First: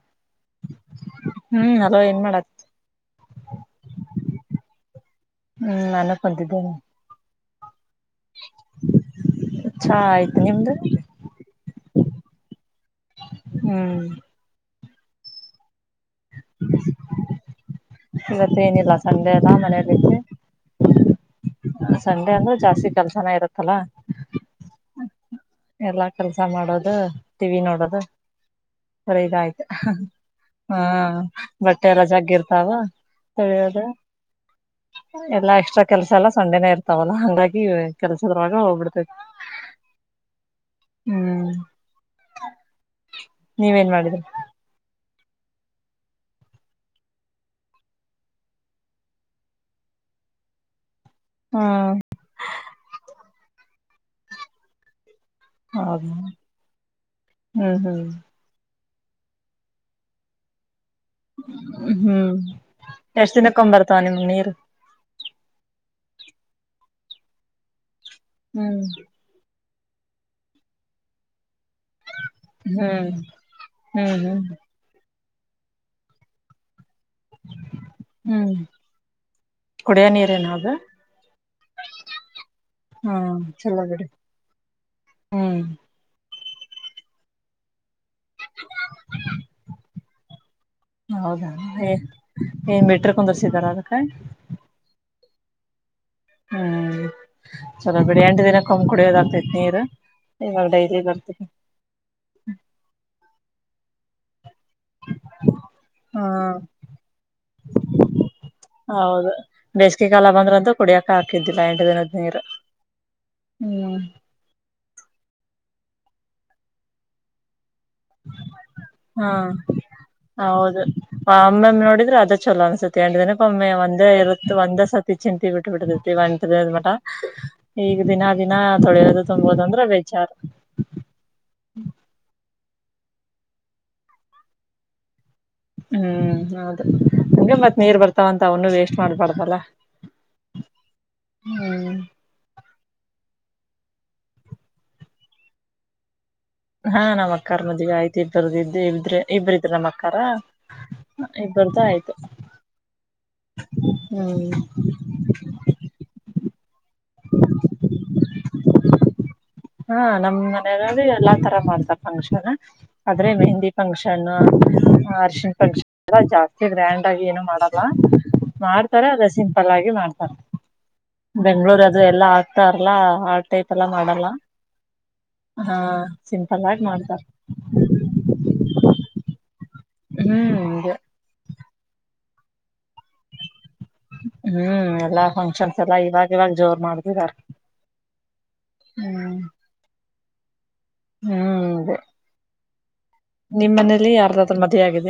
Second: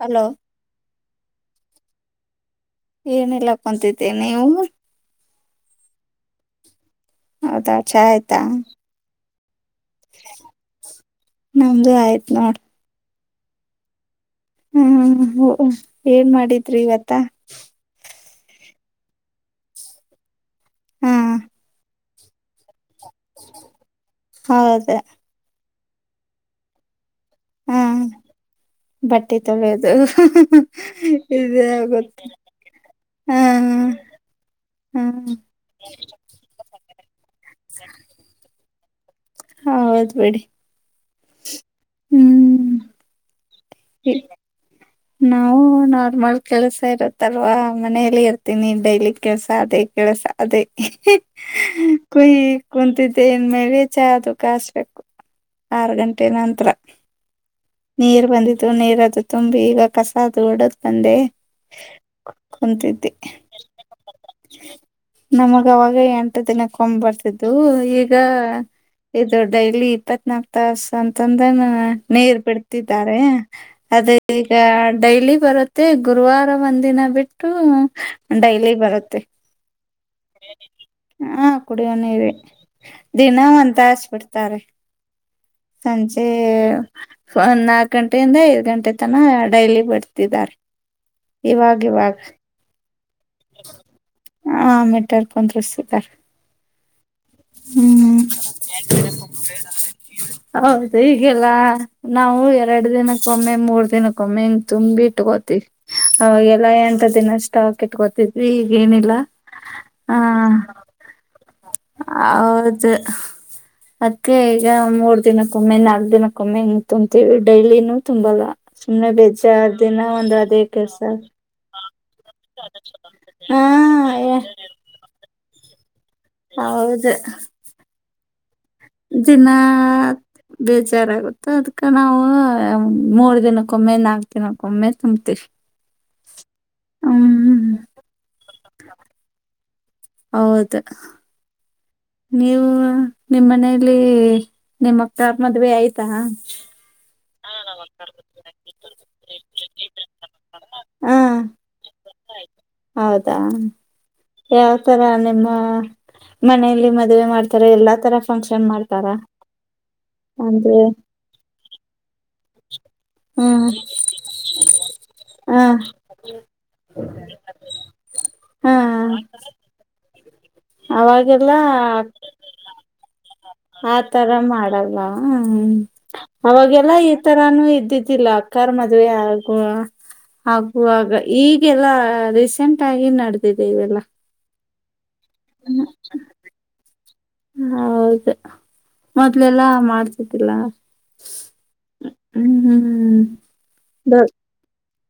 Hello ಹ್ಮ್ ಅಲವ ಏನ್ ಮಾಡತಿ ಏನೆಲ್ಲ ಕುಂತಿದ್ದೇ ನೀವು ಹ್ಮ್ ನಾನಕ್ ಬಂತಿದ್ದೇನೆ ಹೌದಾ ಚಾ ಆಯ್ತಾ ಚಾ ಆಯ್ತು ನಿಮ್ದು ಒ್ದ ಆಯ್ತತ್ ನೋಡ್ ಹ್ಮ್ ಹ್ಮ್ ಏನ್ ಮಾಡಿದ್ರಿ ಇವತ್ತ ಇವತ್ತ ಏನಿಲ್ಲ ಸಂಡೆ ಎಲ್ಲ ಮನೆಯಲ್ಲಿಿದ್ದ ಹಾ ಸಂಡೆ ಅಂದ್ರೆ ಜಾಸ್ತಿ ಕೆಲ್ಸನ ಇರುತ್ತಲ್ಲ ಹೌದ ಎಲ್ಲಾ ಕೆಲ್ಸ ಮಾಡೋದು ಟಿವ ವಿ ಹಾ ನೋಡೋದು ಬಟ್ಟೆ ಸರಿದಾಯ್ತು ತೊಳೆಯೋದು ಹಾ ಇದೇ ಬಟ್ಟೆ ಎಲ್ಲ ಆಗುತ್ತೆ ಜಗ್ಗಿರ್ತಾವ ಹಾ ತಿಳಿಯೋದು ಹಾ ಎಲ್ಲಾ ಎಕ್ಸ್ಟ್ರಾ ಕೆಲ್ಸ ಎಲ್ಲ ಸೊಂಡೆನ ಇರ್ತ ಲ್ಲ ಹಂಗಾಗಿ ಕೆಲ್ಸದವಾಗ ಹೋಗ್ಬಿಡ್ತೈತಿ ಹಾ ಹೌದ್ಬೇಡಿ ಹ್ಮ್ ನೀವೇನ್ ಮಾಡಿದ್ರಿ ನಾವು ನಾರ್ಮಲ್ ಕೆಲ್ಸ ಇರತ್ತಲ್ವಾ ಮನೇಲಿ ಇರ್ತೀನಿ ಡೈಲಿ ಕೆಲ್ಸ ಅದೇ ಕೆಳಸ ಅದೇ ಹ್ಮ್ ಕೊಹಿ ಕುಂತಿದ್ದನ್ ಮೇಲೆ ಚಾ ಅದು ಕಸ್ಬೇಕು ಆರು ಹೌದ ಗಂಟೆ ನಂರ ಹ್ಮ್ ಹ್ಮ್ ನೀರ್ ಬಂದಿದ್ು ನೀರದು್ರೆ ತುಂಬಿ ಈಗ ಕಸ ಅದು ಓಡದು ತಂದೆ ಹ್ಮ್ ಕುಂತಿದ್ದೆ ಎಷ್ಟ್ ದಿನಕ್ಕೊಂಬರ್ತಾವ ನಿಮ್ ನೀರು ನಮಗ ಅವಾಗ ಎಂಟ್ದಿನ ಕೊಂಡ್ ಬರ್ತಿದ್ದು ಈಗ ಹ್ಮ್ ಇದು ಡೈಲಿ ಇಪ್ಪತ್ ನಾಕ್ ತಾಸ ಅಂತಂದ ನೀರ್ ಹ್ಮ್ ಬಿಡ್ತಿದ್ದಾರೆ ಅದ ಹ್ಮ್ ಹ್ಮ್ ಈಗ ಡೈಲಿ ಬರುತ್ತೆ ಗುರುವಾರ ಒಂದ ದಿನ ಬಿಟ್ಟು ಡೈಲಿ ಬರುತ್ತೆ ಬ ನೀರೇನಾಗ ಹಾ ಕುಡಿಯ ನೀವೆ ದಿನ ಹ್ಮ್ ಒಂತ ಚಲೋ ಬಿಡಿ ಹಸ್ಬಿಡ್ತಾರೆ ಹ್ಮ್ ಸಂಜೆ ಸನ್ನ ಗಂಟೆಯಿಂದ ಐದ್ ಗಂಟೆ ತನ ಡೈಲಿ ಬಡ್ತಿದ್ದಾರೆ ಇವಾಗ ಇವಾಗ ತುಂದರ ಸಿಿತರ ಅದಕಾಯ ಪೊ್ರ ಸಟರ ಹ್ಮ್ ಚಲೋ ಬಿಡಿ ಎಂಟು ದಿನ ಕಮ್ ಕುಡಿಯೋದ ಆಗ್ತೈತಿ ನೀರ್ ಹೌದು ಈಗೆಲ್ಲ ನಾವು ಎರಡು ದಿನಕ್ಕೊಮ್ಮೆ ಮೂರ್ ದಿನಕ್ಕೊಮ್ಮೆ ತುಂಬಿ ಇಟ್ಕೋತವಿ ಹ್ಮ್ ಅವಾಗೆಲ್ಲ ಎಂಟ ದಿನ ಸಾಕ್ ಇಟ್ಕೋತಿದ್ವಿ ಈಗ ಏನಿಲ್ಲ ಹೌದು ಬೇಸಿಗೆ ಕಾಲ ಬಂದ್ರದ್ದು ಕುಡಿಯಕ ಹಾಕಿದ್ದು ಹೌದು ಹ್ಮ್ ಅದಕ್ಕೆ ಈಗ ಮೂಡ್ ದಿನಕ್ಕೊಮ್ಮೆ ನಾಲ್ಕ್ ದಿನಕ್ಕೊಮ್ಮೆ ನಿಂತುಂತೀವಿ ಡೈಲಿ ತುಂಬಲ್ಲ ಸುಮ್ನೆ ಹಾ ಬೇಜ್ಜೆ ಆದ ದಿನ ಒಂದ್ ಅದ ಹೌದು ಕೆಲ್ಸ ಂಡಿದನಪ್ಪ ಹಾ ಒಮ್ಮೆ ಒಂದೇ ಇರತ್ತು ಒಂದ ಸತಿ ಚಿಂತಿ ಬಿಟ್ಟು ಟ್ಟ ಬಿಡರ್ತಿ ಒಟ ಅ ಮಟ ಈಗ ದಿನ ದಿನ ತೊಳೆಯೋದು ದಿನ ತುಂಬೋದು ಅಂದ್ರ ಬೇಜಾರ್ ಬೇಜಾರಾಗುತ್ತೆ ಅದ್ಕ ನಾವು ಮೂರು ದಿನಕ್ಕೊಮ್ಮೆ ನಾಲ್ಕು ದಿನಕ್ಕೊಮ್ಮೆ ತುಂಬ್ತವಿ ಹ್ಮ್ ಹೌದು ಹ ಮತ್ ನೀರ್ ಬರ್ತಾವಂತ ಅವನು ವೇಸ್ಟ್ ಮಾಡ್ಬಾರ್ದಲ್ಲ ಹೌದು ಹ್ಮ್ ನೀವು ನಿಮ್ಮ ಮನೇಲಿ ನಿಮ್ಮಕ್ಕಾರ್ ಮದ್ುವೆ ಆಯ್ತಾ ಹಾ ನಮ್ಮ್ ಅಕ್ಕಾರ್ ಮದಿಗೆ ಆಯ್ತು ಇಬ್ಬರದ ಇದ ಇ್ರೆ ಇಬ್ಬರ ಇದ್ರ ನಮ್ಮ ಅಕ್ಕಕಾರ ಇಬ್ಬರ್ದು ಆಯ್ತು ಹೌದಾ ಹ್ಮ್ ಯಾವತರ ನಿಮ್ಮ ಮನಲಿ ಮದ್ವೆ ಮಾಡ್ತಾರ ಎಲ್ಲಾ ತರ ಫಂಕ್ಷನ್ ಮಾಡ್ತಾರ ಹಾ ನಮ್ ಅಂದ್ರೆ ಮನ ಎಲ್ಲಾ ತರ ಮಾಡ್ತ ಫಂಕ್ಷನ್ ಆದ್ರೆ ಹ್ಮ್ ಮೆಹಂದಿ ಫಂಕ್ಷನ್ ಅರ್ಶಿನ್ ಹ ಫಂಕ್ಷನ್ ಎ ಜಾಸ್ತಿ ಗ್ರ್ಯಾಂಡ್ ಆಗಿ ಏನ ಮಾಡಲ್ಲ ಹಾ ಮಾಡ್ತಾರೆ ಅದೇ ಸಿಂಪಲ್ ಆಗಿ ಮಾಡ್ತಾರೆ ಅವಾಗೆಲ್ಲ ಬೆಂಗ್ಳೂರ್ ಅದು ಎಲ್ಲ ಆಗ್ತಾರಲ್ಲ ಆತೈತಲ್ಲಾ ಮಾಡಲ್ಲ ಆತರ ಮಾಡಲ್ಲ ಹಾ ಸಿಂಪಲ್ ಆಗಿ ಅವಾಗೆಲ್ಲ ಈ ಮಾಡ್ತಾರ ತರಾನು ಇದ್ದಿದ್ದಿಲ್ಲ ಅಕ್ಕಾರ್ ಮದುವೆ ಆ ಆುವ ಹ್ಮ್ ಆಗುವಾಗ ಈಗೆಲ್ಲ ರೀಸೆಂಟ್ ಏನ್ ನಡದಿದೆ ಇವೆಲ್ಲಾ ಹ್ಮ್ ಎಲ್ಲಾ ಫಂಕ್ಷನ್ಸ್ ಹ್ಮ ಎಲ್ಲಾ ಇವಾಗ ಇವಾಗ ಜೋರ್ ಮಾಡ್ತಿದಾರ ಹೌದ ಹ್ಮ್ ಮೊದ್ಲೆಲ್ಲಾ ಮಾಡ್ತ ಸಿಲ್ಲ ಹ್ಮ್ ಹ್ಮ್ ನಿಮ ಮನೇಲಿ ಯಾರ್ದಾದ್ರೂ ಮದುವೆ ಆಗಿದ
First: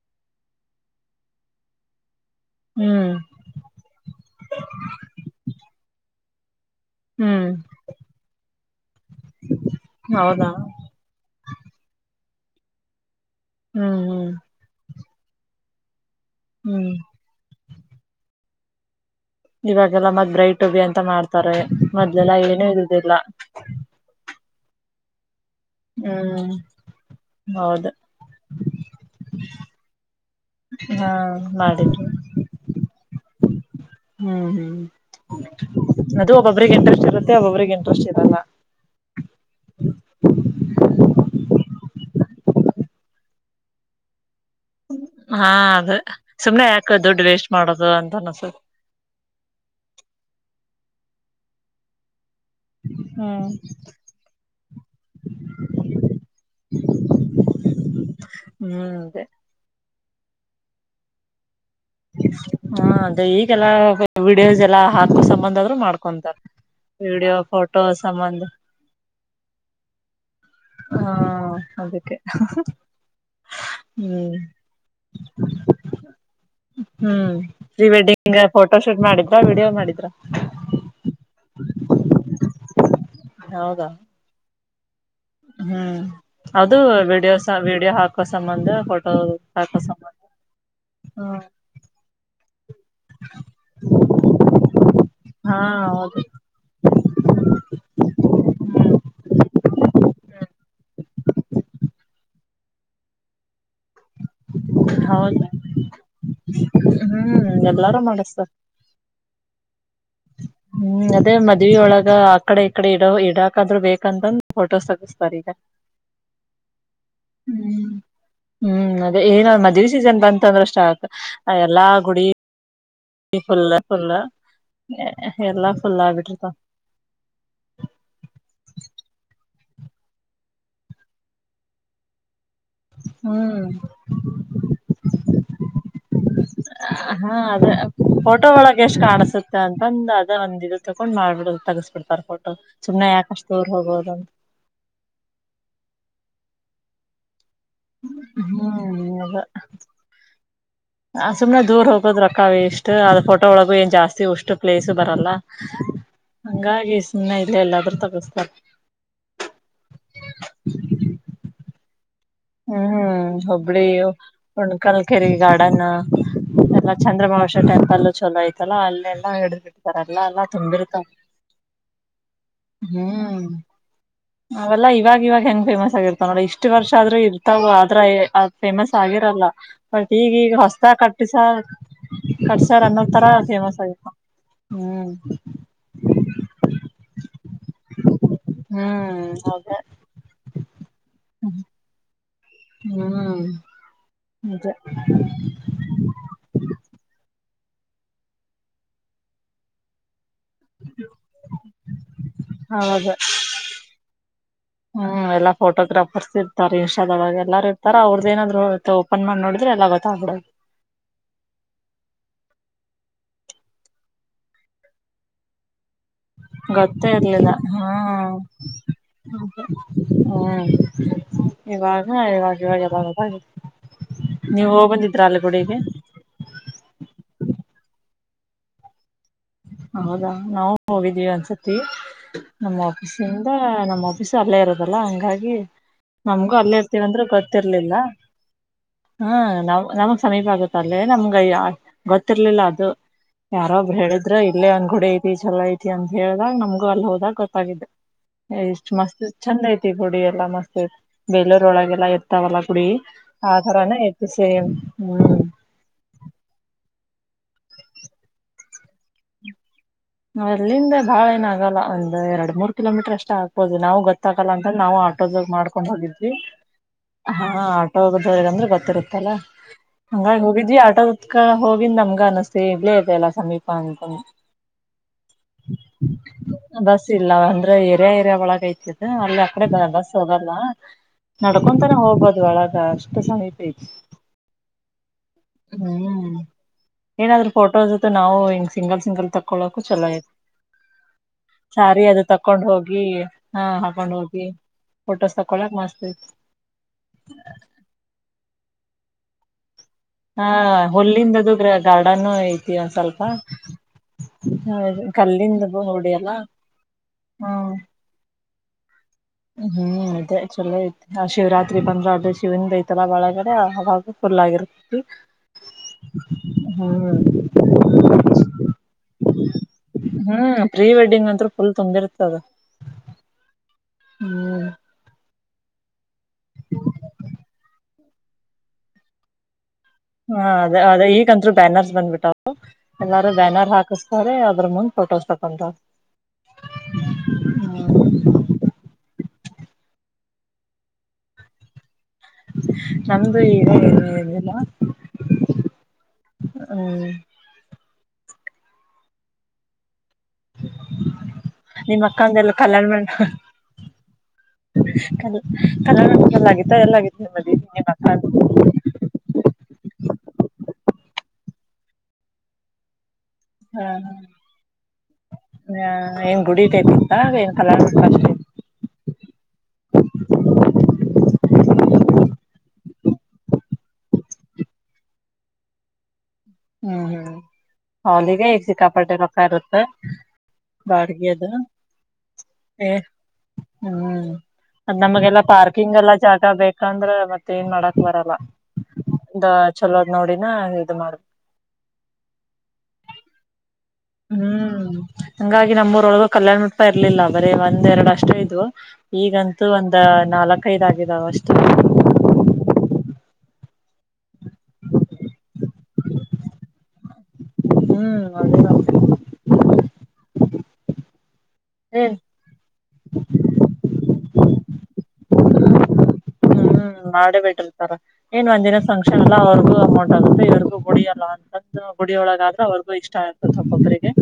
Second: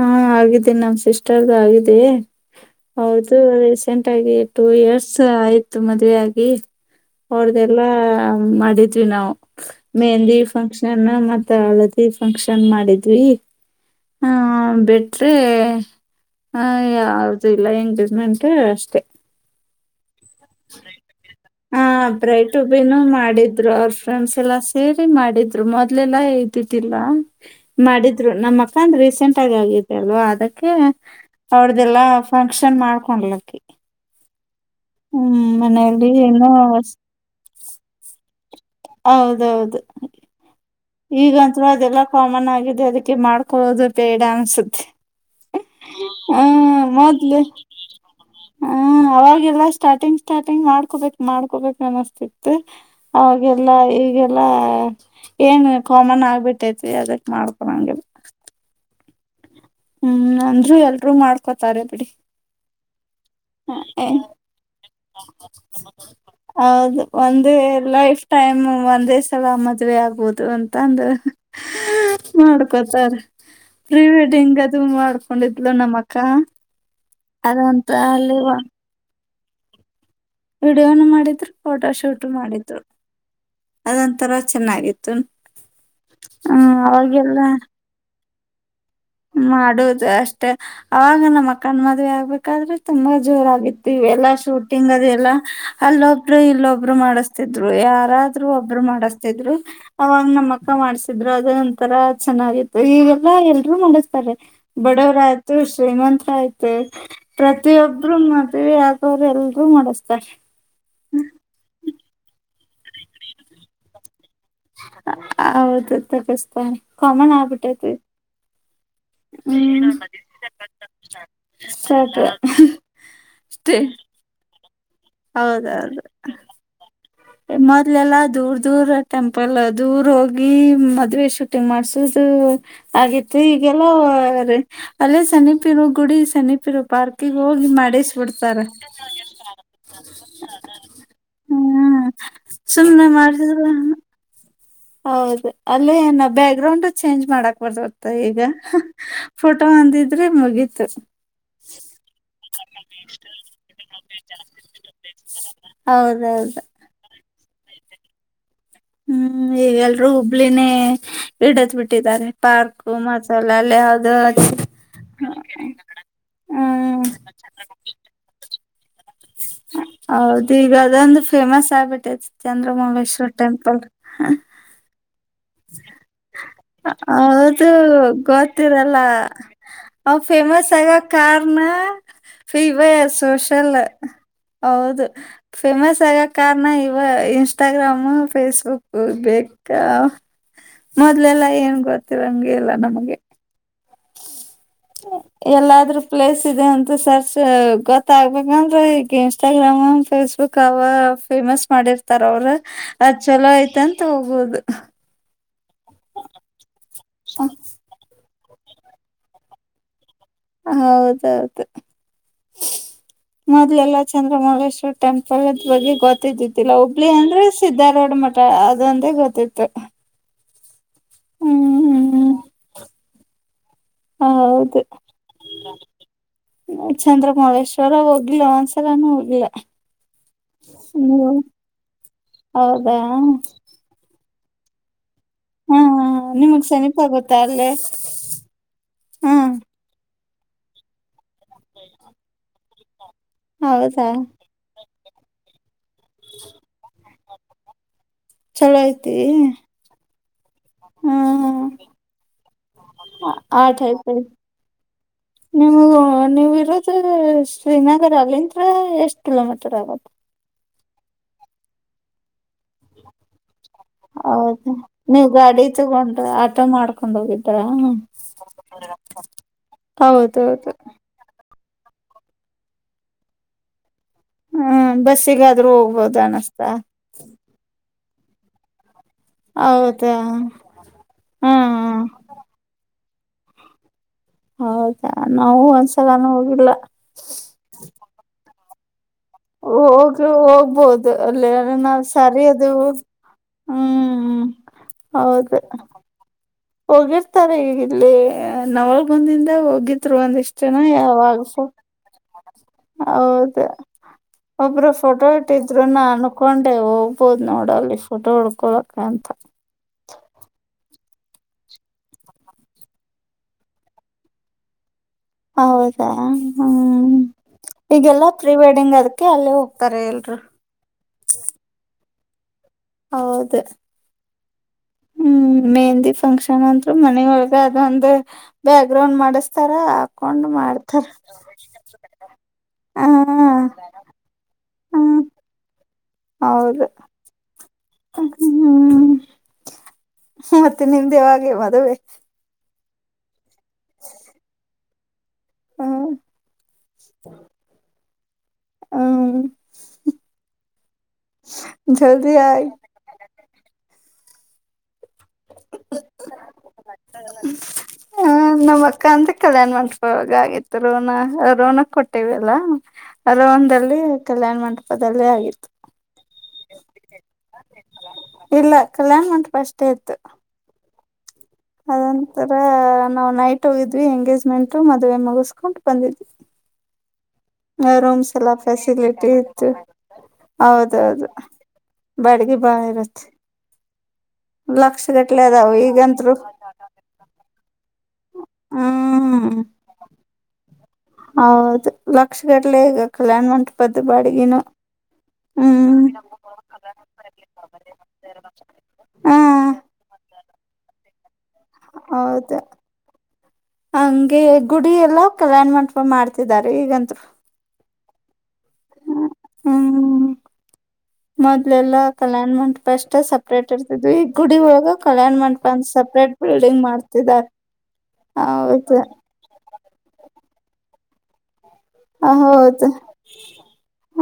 ಹಾ ಆಗಿದ್ದೇನಿ ನಮ ಸಿಸ್ಟರ್ದ ಆಗಿದ್ದ ಹ್ಮ್ ಹೌದು ರೀಸೆಂಟ್ ಆಗಿ ಟೂ ಇಯರ್ಸ್ ಆಯ್ತು ಮದ್ುವೆ ಆಗಿ ಹ್ಮ ಹೊರ್ದಲ್ಲಾ ಮಾಡಿದ್ವಿ ನಾವು ಮೆಹಂದಿ ಹೌದಾ ಫಂಕ್ಷನ್ ಮತ್ತ ಅಳದ ಫಂಕ್ಷನ್ ಮಾಡಿದ್ವಿ ಹ್ಮ್ ಹ್ಮ್ ಆ ಬಿಟ್ರೆ ಆ ಹ್ಮ್ ಯಾವ್ದು ಇಲ್ಲ ಎಂಗೇಜ್ಮೆಂಟ್ ಅಷ್ಟೆ ಇವಾಗೆಲ್ಲಾ ಮತ್ ಬ್ರೈಟ್ ಉಬಿ ಅಂತ ಮಾಡ್ತಾರೆ ಹ ಮೊದ್ಲೆಲ್ಲಾ ಬ್ರೈಟ್ ಏನುೂ ಇರುದಿಲ್ಲ ಎಲ್ಲ ಸೇರಿ ಮಾಡಿದ್ದ ಮೊದ್ಲೆಲ್ಲಾ ಹ್ಮ್ ತಿತಿಲ್ಲ ಹೌದು ಮಾಡಿದ್ರು ನಮ್ಮ್ ಅಕ್ಕ ಅಂದ ರೀಸೆಂಟ್ ಆಗಿ ಆಗತೆ ಅಲ್ವಾ ಅದ ಹಾ ಅವ್ರ್ದಲ್ಲಾ ಮಾಡಿದ್ರು ಫಂಕ್ಷನ್ ಮಾಡ್ಕೊಂಡಲಕ್ಕಿ ಹ್ಮ್ ಹ್ಮ್ ಅದು ಏನು ಒಬ್ಬೊಬಿಗೆ ಇಂಟ್ರೆಸ್ಟ್ ಇರುತ್ತೆ ಒಬೊಬ್ರಿಗೆ ಇಂಟ್ರೆಸ್ಟ್ ಇರಲ್ಲ ಹೌದೌದು ಈಗಂಂತ ಅದೆಲ್ಲಾ ಕಾಮನ್ ಆಗಿದೆ ಅದಕ್ಕೆ ಮಾಡ್ಕೊೋದು ಬೇಡ ಅನ್ಸುತ್ತೆ ಹಾ ಅದ ಹ್ಮ ಸುಮ್ನೆ ಯಾಕ ದುಡ್ಡು ಮೊದ್ಲು ವೇಸ್ಟ್ ಮಾಡೋದು ಅಂತ ಅನ್ಸುತ್ತೆ ಹ ಅವಾಗಲ್ಲ ಸ್ಟಾರ್ಟಿಂಗ್ ಸ್ಟಾರ್ಟಿಂಗ್ ಆರು ಹಕೋಬೇಕಕ್ ಮಾಡ್ಕೋಬೇಕ ಅನಸ್ತಿತ್ತು ಹ್ಮ್ ಅವಾಗೆಲ್ಲಾ ಈಗೆಲ್ಲ ಕಾಮನ್ ಆಗ್ಬಿಟ್ಟೈತಿ ಅದಕ್ ಮಾಡ್ಕೊಂಗಲ್ಲ ಹ್ಮ ಅದ ಹ್ಮ್ ಅಂದ್ರರು ಎಲ್ರುೂ ಮಾಡ್ಕೋತಾರೆ ಬಿಡಿ ಹಾ ಈಗೆಲ್ಲಾ ವೀಡಿಯೋಸ್ ಎಲ್ಲಾ ಹಾಕೋ ಸಂಬಂದ ಆದ್ರರು ಮಾಡ್ಕೊಂತಾರ ಅದು ವಿಡಿಯೋ ಒಂದೇ ಫೋಟೋ ಲೈಫ್ ಸಂಬಂಧ ಟೈಮ್ ಒಂದೇ ಸಲ ಮದುವೆ ಆಗ್ಬೋದು ಅಂತಂದ ಹಾ ಅದಕ್ಕೆ ಮಾಡ್ಕೋತಾರ ಪ್ರೀ ಹ್ಮ್ ವೆಡ್ಡಿಂಗ್ ಅದು ಮಾಡ್ಕೊಂಡಿದ್ಲು ನಮ್ಮ ಅಕ್ಕ ಹ್ಮ್ ಪ್ರೀ ಅದಂತ ಅಲ್ಲಿ ವಡ್ಡಿಂಗ್ ಫೋಟೋ ಶೂಟ್ ಮಾಡಿದ್ರ ವಿೀಡಿಯೋ ಮಾಡಿದ್ರ ವಿಡಿಯೋನು ಮಾಡಿದ್ರು ಫೋಟೋ ಶೂಟ್ ಮಾಡಿದ್ರು ಹೌದಾ ಅದೊಂಂತರ ಚೆನ್ನಾಗಿತ್ತು ಹ್ಮ್ ಹ್ಮ ಅದು ಅವಾಗಲ್ಲ ವಿಡಿಯೋಸ ವಿಡಿಯೋ ಹಾಕೋ ಸಂಬಂಧ ಕೊಟ್ಟ ಮಾಡುವುದು ಅಷ್ಟೇ ಅವಾಗ ಹ್ಮ ನಮ್ಮ ಕಣ ಮದ್ವೆ ಆಗ್ಬೇಕಾದ್ರೆ ತುಂಬಾ ಜೋರಾಗಿತ್ತು ಎಲ್ಲ ಶೂಟಿಂಗ್ ಅದೆಲ್ಲ ಹಾ ಹೌದು ಅಲ್ಲೊಬ್ರು ಇಲ್ಲೊಬ್ರು ಮಾಡಿಸತಿದ್ರು ಯಾರಾದ್ರರು ಒಬ್ರು ಹ್ಮ್ ಮಾಡ ಜಸ್ತ ಇದ್ರು ಅವಾಗ ನಮ್ಮ ಅಕ್ಕ ಮಾಡ್ಸಿದ್ರು ಅದ ಒಂಂತರ ಚೆನ್ನಾಗಿತ್ತು ಈವೆಲ್ಲಾ ಎಲ್ರೂ ಮಾಡಿಸ್ತಾರೆ ಬಡವರ ಹೌದು ಆಯ್ತು ಶ್ರೀಮಂತ ಆಯ್ತು ಹ್ಮ್ ಎಲ್ಲಾರು ಪ್ರತಿಯೊಬ್ಬರು ಮಾಡಸ್ತಾರ ಮದವಿ ಯಾಕೋ್ರಲ್ಲ ಲ್ಗೂ ಮಾಡಿಸತಾರೆ ಹ್ಮ್ ಅದೇ ಮದ್ ಒಳಗ ಆಕಡೆ ಈಕಡೆ ಇಡ ಇಡಾಕಾದ್ರು ಬೇಕಂತಂದ ಫೋಟೋಸ್ ತಗಸ್ತಾರ ಈಗ ಹೌದು ತಪಸ್್ತ ಕಾಮನ್ ಆಗ್ಬಿಟ್ಟೈತ್ ಹ್ಮ್ ಹ್ಮ್ ಅದೇ ಏನ ಮದ್ೆ ಸೀಸನ್ ಬಂತ ಅಂದ್ರೆ ಸ್ಟಾಕ್ ಎಲ್ಲಾ ಸಾಕು ಗುಡಿ ಅಷ್ಟೇ ಫುಲ್ ಫುಲ್ ಎಲ್ಲಾ ಹೌದೌದು ಫುಲ್ ಆಗ್ಬಿಟ್ರತ ಮೊದ್ಲೆಲ್ಲಾ ದೂರ್ ದೂರ ಟೆಂಪಲ್ ದೂರ ಹೋಗಿ ಮದ್ವೆ ಶೂಟಿಂಗ್ ಮಾಡ್ಸುದು ಆೇತ್ತು ಹ್ಮ್ ಈಗೆಲ್ಲ ಅಲ್ಲೇ ಸನಿಪಿರು ಗುಡಿ ಸನ್ನಿಪಿರು ಹಾ ಪಾರ್ಕಿಗೆ ಅದ ಹೋಗಿ ಮಾಡಿಸ್ ಫೋಟೋ ಬಿಡ್ತಾರ ಒಳಗೆ ಎಷ್ಟ್ ಕಾಣಸುತ್ತೆ ಅಂತಂದು ಅದ ಒಂದ ಇದು ತಕೊಂಡ್ ಮಾಡ್ಬಿಡ ಹ್ಮ್ ತಗಸ್್ಬಿಡ್ತಾರೆ ೋಟ ಸುಮ್ನೆ ಸುಮನೆ ಯಾಕಷ್ಟ ಮಾಡ್ಸಿದ್ರ ತೋರ್ ಹೋಗೋದು ಹೌದು ಅಲ್ಲೇ ಏನ ಬ್ಯಾಕ್ ಗ್ರೌಂಡ್ ಚೇಂಜ್ ಮಾಡಕ್ ಬರ್ ಬರ್ತ ಈಗ ಹ್ಮ್ ಅದ ಫೋಟೋ ಅಂದಿದ್ರೆ ಮುಗೀತು ಸುಮ್ನೆ ದೂರ್ ಹೋಗೋದ್ ರೊಕ್ಕ ಇಷ್ಟು ಅದ ಫೋಟೋ ಒಳಗೂ ಏನ್ ಜಾಸ್ತಿ ಉಷ್ಟು ಪ್ಲೇಸ್ು ಬರಲ್ಲ ಹೌದೌದು ಹಂಗಾಗಿ ಸುಮ್ಮನೆ ಇಲ್ಲ ಎಲ್ಲಾದ್ರೂ ತಗಸ್ತಾರೆ ಹ್ಮ್ ಈಗೆಲ್ರೂ ಹುಬ್ಳಿನೇ ಹಿಡದ ಬಿಟ್ಟಿದ್ದಾರೆ ಪಾರ್ಕು ಹ್ಮ್ ಮಸಾಲ ಅಲ್ಲ ಹುಬ್ಳಿ ಯದು ಎಲ್ಲ ಚಂದ್ರಮಹೇಶ ಟೆಂಪಲ್ ಚಲೋ ಐ ಎಲ್ಲ ಹಡ್ತಾರೆ ಎಲ್ಲ ಎಲ್ಲ ಹೌದು ಈಗ ತುಂಬಿರ್ತಾರೆ ಅದೊಂದು ಫೇಮಸ್ ಆಗ್ಬಿಟ್ಟೈತಿ ಚಂದ್ರಮೌಳೇಶ್ವರ ಹ್ಮ್ ಟೆಂಪಲ್. ಅವೆಲ್ಲಾ ಇವಾಗ ಇವಾಗ ಹೆಂಗ ಫೇಮಸ್ ಆಗಿರ್ತಾವ ನೋಡ ಇಷ್ಟ್ ವರ್ಷ ಆದ್ರರು ಇರ್ತಾವ ಹೌದು ಅದ್ರ ಅ್ ಫೇಮಸ್ ಗೊತ್ತಿರಲ್ಲ ಆಗಿರಲ್ಲ ಬಟ್ ಅವ್ ಈಗ ಈಗ ಫೇಮಸ್ ಹೊಸತ ಆಗಕ್ ಕಟ್ಟಿಸ ಕಾರಣ ಇವ ಕಟ್ಸರ್ ಅನ್ನೋ ತರ ಸೋಷಲ್ ಫೇಮಸ್ ಆಗತ್ತು ಹೌದು ಫೇಮಸ್ ಆಗ ಕಾರಣ ಇವ ಇನ್ಸ್ಟಾಗ್ರಾಮು ಫೇಸ್ಬುಕ್ ಹ್ಮ್ ಬೇಕು ಹೌದ ತ್ತ ಮೊದ್ಲೆಲ್ಲ ಏನ್ ಗೊತ್ತವಂಗಗೆ ಹ್ಮ್ ಅದೇ ಎಲ್ಲಾದ್ರೂ ಪ್ಲೇಸ್ ಇದೆ ಅಂತೂ ಸರ್ ಗತ್ತ ಆಗಬೇಕಕ್ಷಂತರ ಇನ್ಸ್ಟಾಗ್ರಾಮ್ ೇಸ್ಬುಕ್ ಕವಾ ಫೇಮಸ್ ಮಾಡಿರ್ತಾರ ಅವ್ರ ಹೌದು ಅದ್ ಚಲೋ ಐ್ತೆ ಅಂತ ಹೋಗುದು ಹ್ಮ್ ಎಲ್ಲಾ ಫೋಟೋಗ್ರಾಫರ್ಸ್ ಇರ್ತಾರೆ ಇನ್ಸ್ಟಾದಾಗ ಎಲ್ಲ ಇರ್ತಾರೆ್ರದ ನಾದ್ರು ಓಪನ್ ಮಾಡ ನೋಡ್ರ ಎಲ್ಲ ಗೊತ್ತಾಗ್ಬಿಡದು ಹೌದೌದು ಮೊದ್ಲೆಲ್ಲಾ ಚಂದ್ರಮಲ್ಲೇಶ್ವರ್ ಟೆಂಪಲ್ ಅದ್ ಬಗ್ಗೆ ಗೊತ್ತಿದಿತಿಲ್ಲ ಗೊತ್ತೇ ಹುಬ್ಳಲಿ ಅಂದ್ರೆ ಇರ್ಲಿಲ್ಲ ಹಾ ಸ್ಧಾರ್ೋಡ್ ಮಠ ಅದೊಂದೆ ಗೊತ್ತಿತ್ತು ಹ್ಮ್ ಇವಾಗವಲ್ಲ ನೀವು ಹೌದು ಹೋಗ್ಬಂದಿದ್ರಾ ಅಲಗೂಡಗೆ ಚಂದ್ರಮಳೇಶ್ವರ ಹೋಗ್ಿಲ್ಲ ಒಂದ್ಸಲ ನೋ ಹೌದಾ ನಾವು ಹೋಗಿದೀವಿ ಒಂದ್ಸತಿ ನಮ್ಮ ಹೌದಾ ಆಫೀಸಂದ ನಮ್ಮ್ ಆಫೀಸ್ ಅಲ್ಲೇ ಇರೋದಲ್ಲ ಹಂಗಾಗಿ ಹಾ ನಮಗೂ ನಿಮಗ್ ಅಲ್ಲೇ ಸಮೀಪ ಇರ್ತಿೀವ ಅಂದ್ರೆ ಗೊತ್ತಾ ಅಲ್ಲೇ ಗೊತ್ತಿರ್ಲಿಲ್ಲ ಹಾ ನ ನಮ ಸಮೀಪ ಆಗುತ್ತ ಅಲ್ಲೇ ನಮ್ಗೆ ಯ ಗೊತ್ತಿರ್ಲಿಲ್ಲ ಅದು ಯಾರೊಬ್ರು ಹೌದಾ ಹೇಳಿದ್ ಇಲ್ಲೇಂದ್ ಕೂಡೆ ಐತಿ ಚಲ ಐತಿ ಐ ಅಂತ ಹೇಳಿದಾಗ ನಮಗ ಅಲ್ಲಿ ಹೋದಾಗ ಗೊತ್ತಾಗಿದ್ದಾಗಿದೆ ಚಲೋ ಇಷ್ಟ್ ಐತಿ ಮಸ್ತ್ ಚಂದ ಐತಿ ಗುಡಿ ಎಲ್ಲ ಮಸ್ತ್ ಹ್ಮ್ ಬೇಲೂರ್ ಒಳಗೆಲ್ಲಾ ಎತ್ತಾವಲ್ಲ ಕುಡಿ ಆ ಆತರಾನ ಟೈಪ್ ಎತಿ ಐತಿ ಸೇಮ್ ಹ್ಮ್ [unintelligible] ಶ್ರೀನಗರ ಅಲ್ಲಿಂದ್ರ ಎಷ್ಟ್ ಕಿಲೋಮೀಟರ್ ಆಗುತ್ತೆ ಅಲ್ಲಿಂದ ಬಾಳ ಏನ ಆಗೋಲ್ಲ ಒಂದಂದು ಎರಡು ಮೂರ್ ಕಿಲೋಮೀಟರ್ ಅಷ್ಟೇ ಆಗ ದು ನಾವು ಗೊತ್ತಾಕಲ್ಲ ಅಂತ್ರ ಹೌದ ನಾವು ನೀವ್ ಆಟೋದ ಗಾಡಿ ಮಾಡ್ಕೊಂಡ್ ತಗೊಂಡ್ರ ಹೋಗಿದ್ವಿ ಆಟೋ ಮಾಡ್ಕೊಂಡ್ ಹ ಹೋಗಿದ್ರ ಆಟೋ ಂದ್ರೆ ಗೊತ್ತಿರುತ್ತಲ್ಲ ಹಂಗಾಗಿ ಹೌದೌದು ಹೋಗಿದ್ವಿ ಆಟದತ್ಕ ಹೋಗಿಂದ ನಮ್ಗ ಅನಸ್್ತತಿ ಇಗ್ಲೇ ತೆ ಎಲ್ಲ ಸಮೀಪ ಅಂತ ಹ್ಮ್ ಬಸ್ಸಿಗಾದ್ರೂ ಹೋಗ್ಬೋದ ಅನಸ್ತ ಬಸ್ ಇಲ್ಲ ಅಂದ್ರೆ ಏರಿಯಾ ಏರಿಯ ಒಳಗಐತಿ ಅಲ್ಲಿ ಅಕಡೆ ಬಸ್ ಹೌದಾ ಹೋಗಲ್ವಾ ನಡ್ಕೊಂತಾನೆ ಹ್ಮ್ ಹೋಗ್ಬೋದು ಒಳಗ ಷ್ಟ ಸಹಪೇ ಹೌದಾ ನಾವು ಒಂದ್ಸಲಾನು ಹ್ಮ್ ಹೋಗಿಲ್ಲ ಏನಾದ್ೂ ಫೋಟೋಸ್ ನಾವು ಹಂಗ ಸಿಂಗಲ್ ಸಿಂಗಲ್ ತಕೊಳಕು ಚಲೋ ಹೋಗಿ ಇತೆ ಹೋಗ್ಬೋದು ಅಲ್ಲಿ ಸಾರಿ ನಾವ್ ಅದು ಸರಿ ತಕೊಂಡ್ ಹೋಗಿ ಹ ಹಾಕೊಂಡ್ ಹ್ಮ್ ಹೋಗಿ ಫೋಟೋಸ್ ಹೌದು ತಕೊಳಕ್ ಮಾಸ್ತ್ೈತಿ ಹೋಗಿರ್ತಾರೆ ಈಗಿಲ್ಲಿ ನವಲ್ಗುಂದಿಂದ ಹೋಗಿ ಹ ಒಂದ ಹಾ ಇಷ್ಟನ ಯಾವಾಗ ಹುಲ್ಲಿಂದದು ಗಾರ್ಡನ್ನು ಐತಿ ಒಂದ್ ಸ್ವಲ್ಪ ಹೌದ ಒಬ್ರು ಫೋಟೋ ಕಲ್ಲಿಂದ ಇಟ್ಟಿದ್ರು ನ ನೋಡಿ ಅಲ್ಲ ಅನ್ಕೊಂಡೆ ಹೋಗ್ಬೋದ್ ನೋಡ ಅಲ್ಲಿ ಫೋಟೋ ಹಡ್ಕ ಕಲಕಂತ ಹ್ಮ್ ಅದೇ ಚಲೋ ಐತೆ ಆ ಶಿವರಾತ್ರಿ ಬಂದ್ರ ಅ ಶಿವನ ಐತಲ್ಲ ಒಳಗಡೆ ಅವಾಗ ಳ್ಳಾಗಿರು ಹೌದಾ ಹ್ಮ್ ಈಗೆಲ್ಲ ಪ್ರೀ ವಡ್ಡಿಂಗ್ ಅದ್ಕ್ಕೆ ಅಲ್ಲಿೇ ಹೋಗ್ತಾರೆ ಎಲ್ರು ಹ್ಮ್ ಪ್ರೀ ವೆಡ್ಡಿಂಗ್ ಅಂತತ್ರ ಫುಲ್ ತುಂಬಿ ಇರ್ತದದು ಹೌದು ಹ್ಮ್ ಹ್ಮ್ ಮೇಹಿ ಫಂಕ್ಷನ್ ಅಂದರು ಮನೊಳಗ ಅದಂದ ಬ್ಯಾಕ್ ಗ್ರೌಂಡ್ ಮಾಡ ಹಾ ಅದ ಅದ ಈಗಂತರು ಬ್ಯಾನರ್ಸ್ ಬಂದ್ಬಿಟ್ಟವು ಎಲ್ಲಾರೂ ಹ ಬ್ಯಾನರ್ ಹಾಕಸ್ತಾರೆ ಅದ್ರ ಮುಂದ್ ಫಟೋಸ್ತಕಂತ ಅವರು ಹ್ಮ್ ಮತ್ತೆ ನಿಮ್ದೇವೆ ಮದುವೆ ನಮ್ದು ಈ ಹ್ಮ್ಮ್. ಹ್ಮ ಹ್ಮ್ ನಿಮ್ಮ ಜಲ್ದಿ ಅಕ್ಕಂದ ಎಲ್ಲ ಆಯ್ ಕಲ್ಯಾಣ ಮಾಡ ಕ ಹ ನಮ್ಮ್ ಅಕ್ಕ ಅಂತ ಕಲ್ಯಾಣ್ ಮಾಡ್ಸ್ಕಾಗ ಆಗಿತ್ತು ರೋಣ ರೋಣ ಕೊಟ್ಟೇವಿ ಅಲ್ಲಾ ಅದ ಹಾ ಒಂದಲ್ಲಿ ಕಲ್ಯಾಣ ಮಂಟಪದಲ್ಲಿೇ ಆಗಿತ್ತು ಹಾ ಏನ್ ಗುಡಿ ಟೈಪ್ ಇತ್ತ ಏನ್ ಕಲ್ಯಾಣ ಮಂಟಪ ಇಲ್ಲ ಕಲ್ಯಾಣ ಮಂಟಪ ಅಷ್ಟೇ ಇತ್ತು ಅದಂತರ ನಾವ್ ನೈಟ್ ಹೋಗಿದ್ವಿ ಎಂಗೇಜ್ಮೆಂಟ್ ಮದುವವೆ ಮುಗಸ್ಕೊಂಡು ಬಂದಿದ್ವಿ ಹ್ಮ್ ಹ್ಮ್ ಹ ರೂಮ್ಸ್ ಹಾಲಿಗೆ ಎಲ್ಲ ಈಗ ಸಿಕ್ಕಾಪಟ್ಟೆ ಫೆಸಿಲಿಟಿ ರೊಕ್ಕ ಇತ್ತು ಇರುತ್ತ ಬಾಡ್ಗಿ ಹೌದೌದು ಅದು ಬಡಿಗೆ ಬಾ ಏ ಇರುತ್ತೆ ಹ್ಮ್ ಅದ್ ಲಕ್ಷ ನಮಗೆಲ್ಲಾ ಗಟ್ಲೆ ಅದಾವ ಪಾರ್ಕಿಂಗ್ ಎಲ್ಲ ಈಗಂತ್ರು ಜಾಗ ಬೇಕಂದ್ರೆ ಮತ್ತ ಏನ್ ಮಾಡಕ್ ಬರಲ್ಲ ಹ್ಮ್ ಚಲೋದ್ ನೋಡಿನ ಇ ಮಾಡ ಹೌದು ಲಕ್ಷಗಡ್ಲೆ ಈಗ ಕಲ್ಯಾಣ್ ಮಂಿ ಪದ್ದ ಬ ಅಡಗಿನ ಹ್ಮ್ ಹಂಗಾಗಿ ನಮ್ಮೂರೊಳಗ ಕಲ್ಯಾಣ ಮಟ್ಪ ಇರ್ಲಿಲ್ಲ ಬರೀ ಒಂದ್ ಎರಡು ಅಷ್ಟು ಇದು ಹಾ ಈಗಂತೂ ದು ಒಂದ ನಾಲ್ಕೈದ ಆಗಿದಾವ ಅಷ್ಟು ಹೌದಾ ಹಂಗೆ ಗುಡಿ ಎಲ್ಲಾ ಪ್ರಯಾಣ ಮಾಡ್ ಪ ಮಾಡ್ತಿದಿದ್ದಾರೆ ಈಗಂರು ಹ್ಮ್ ಹಾಗೆ ಹ ಹ್ಮ ಮೊದ್ಲೆಲ್ಲ ಕಲ್ಯಾಣ್ ಮಾಡಂಟ್ ಸ್ಟ್ ಸಪ್ರೇಟ್ ಇರ್ತಿದ್ವಿ ಗುಡಿ ಒಾಗ ಕಲ್ಯಾಣ್ ಮಾಡ್ಪಂದ ಸಪ್ರೇಟ್ ಬಿಲ್ಡಿಂಗ್ ಹ್ಮ್ ಮಾಡೇ ಮಾಡ್ತಿದ್ದಾರೆ ಬಿಟ್ಟಿಲ್ತಾರ ಏನ್ ಒಂದ್ಿನ ಹೌದು ಫಕ್ಷನ್ ಎಲ್ಲ ಅವ್ರಿಗೂ ಅಮೌಂಟ್ ಆಗುತ್ತೆ ಇವರ್ಗೂ ಕುಡಡಿ ಅಲ್ಲ ಅ ಗುಡಿಯೊಳಗಾದ್ರೂ ಹೌದು ಅವ್ರಿಗೂ ಇಷ್ಟ ಆಗ್ತತ್ ಒಬ್ಬೊಬ್ಬರಿಗೆ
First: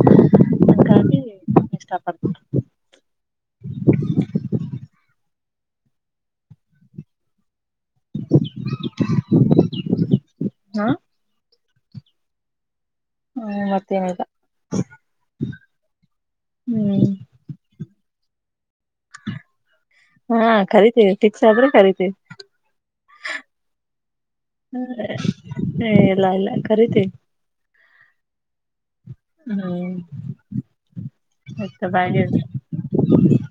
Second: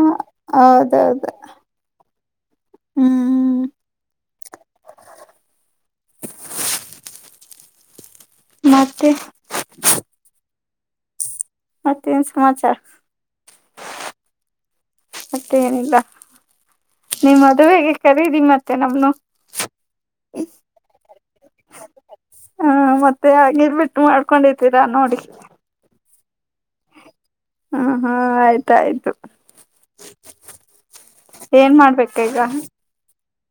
ಅಾಗಿ ಹೌದೌದು ಇಷ್ಟ ಪಡ್ತಾರೆ ಹ್ಮ್ ಹ್ಮ್ ಮತ್ತೆ ಹಾ ಮತ್ತೇನ್ ಸಮಾಚಾರ ಹ್ಮ ಮತ್ತೇನಗ ನಿ್ ಮದುವೆಗೆ ಕರೀದಿ ಮತ್ತೆ ನಮ ಹಾ ಕರಿತೀವಿ ಫಿಕ್ಸ್ ಆದ್ರೆ ಕರಿೀತೀವಿ ಹ್ಮ ಮತ್ತೆ ಆಿಲ್ ಬಿಿಟ್ಟು ಮಾಡ್ಕೊಂಡಿದ್ದೀರಾ ನೋಡಿ ಲ್ಲ ಇಲ್ಲ ಕಖರಿೀತ ಹ ಹಾ ಆಯ್ತಾಯಯ್ತು ಹ್ಮ್ ಏನ್ ಬ ಮಾಡ್ಬೇಕ ಈಗ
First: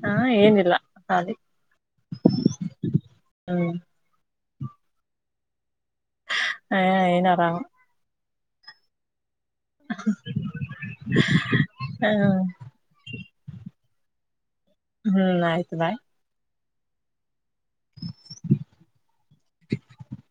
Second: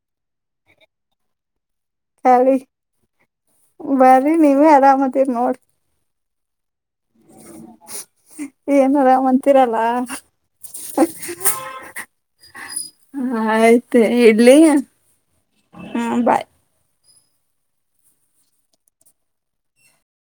ಹಾ ಏನಿಲ್ಲ ಹಾಲಿ ಸರಿ ಬರಿ ನೀವೇ ಅರಾಮತ್ತಿರಿ ನೋಡ್ರಿ ಹ ಏನಾರಾಮ ಏನ್ ಆರಾಮ್ ಅಂತೀರಲ್ಲ ಹ ಹ್ಮ್ ಆಯ್ತು ಇಡ್ಲಿ ಹ್ಮ್ ಆಯ್ತು ಹಾ ಬಾಯ್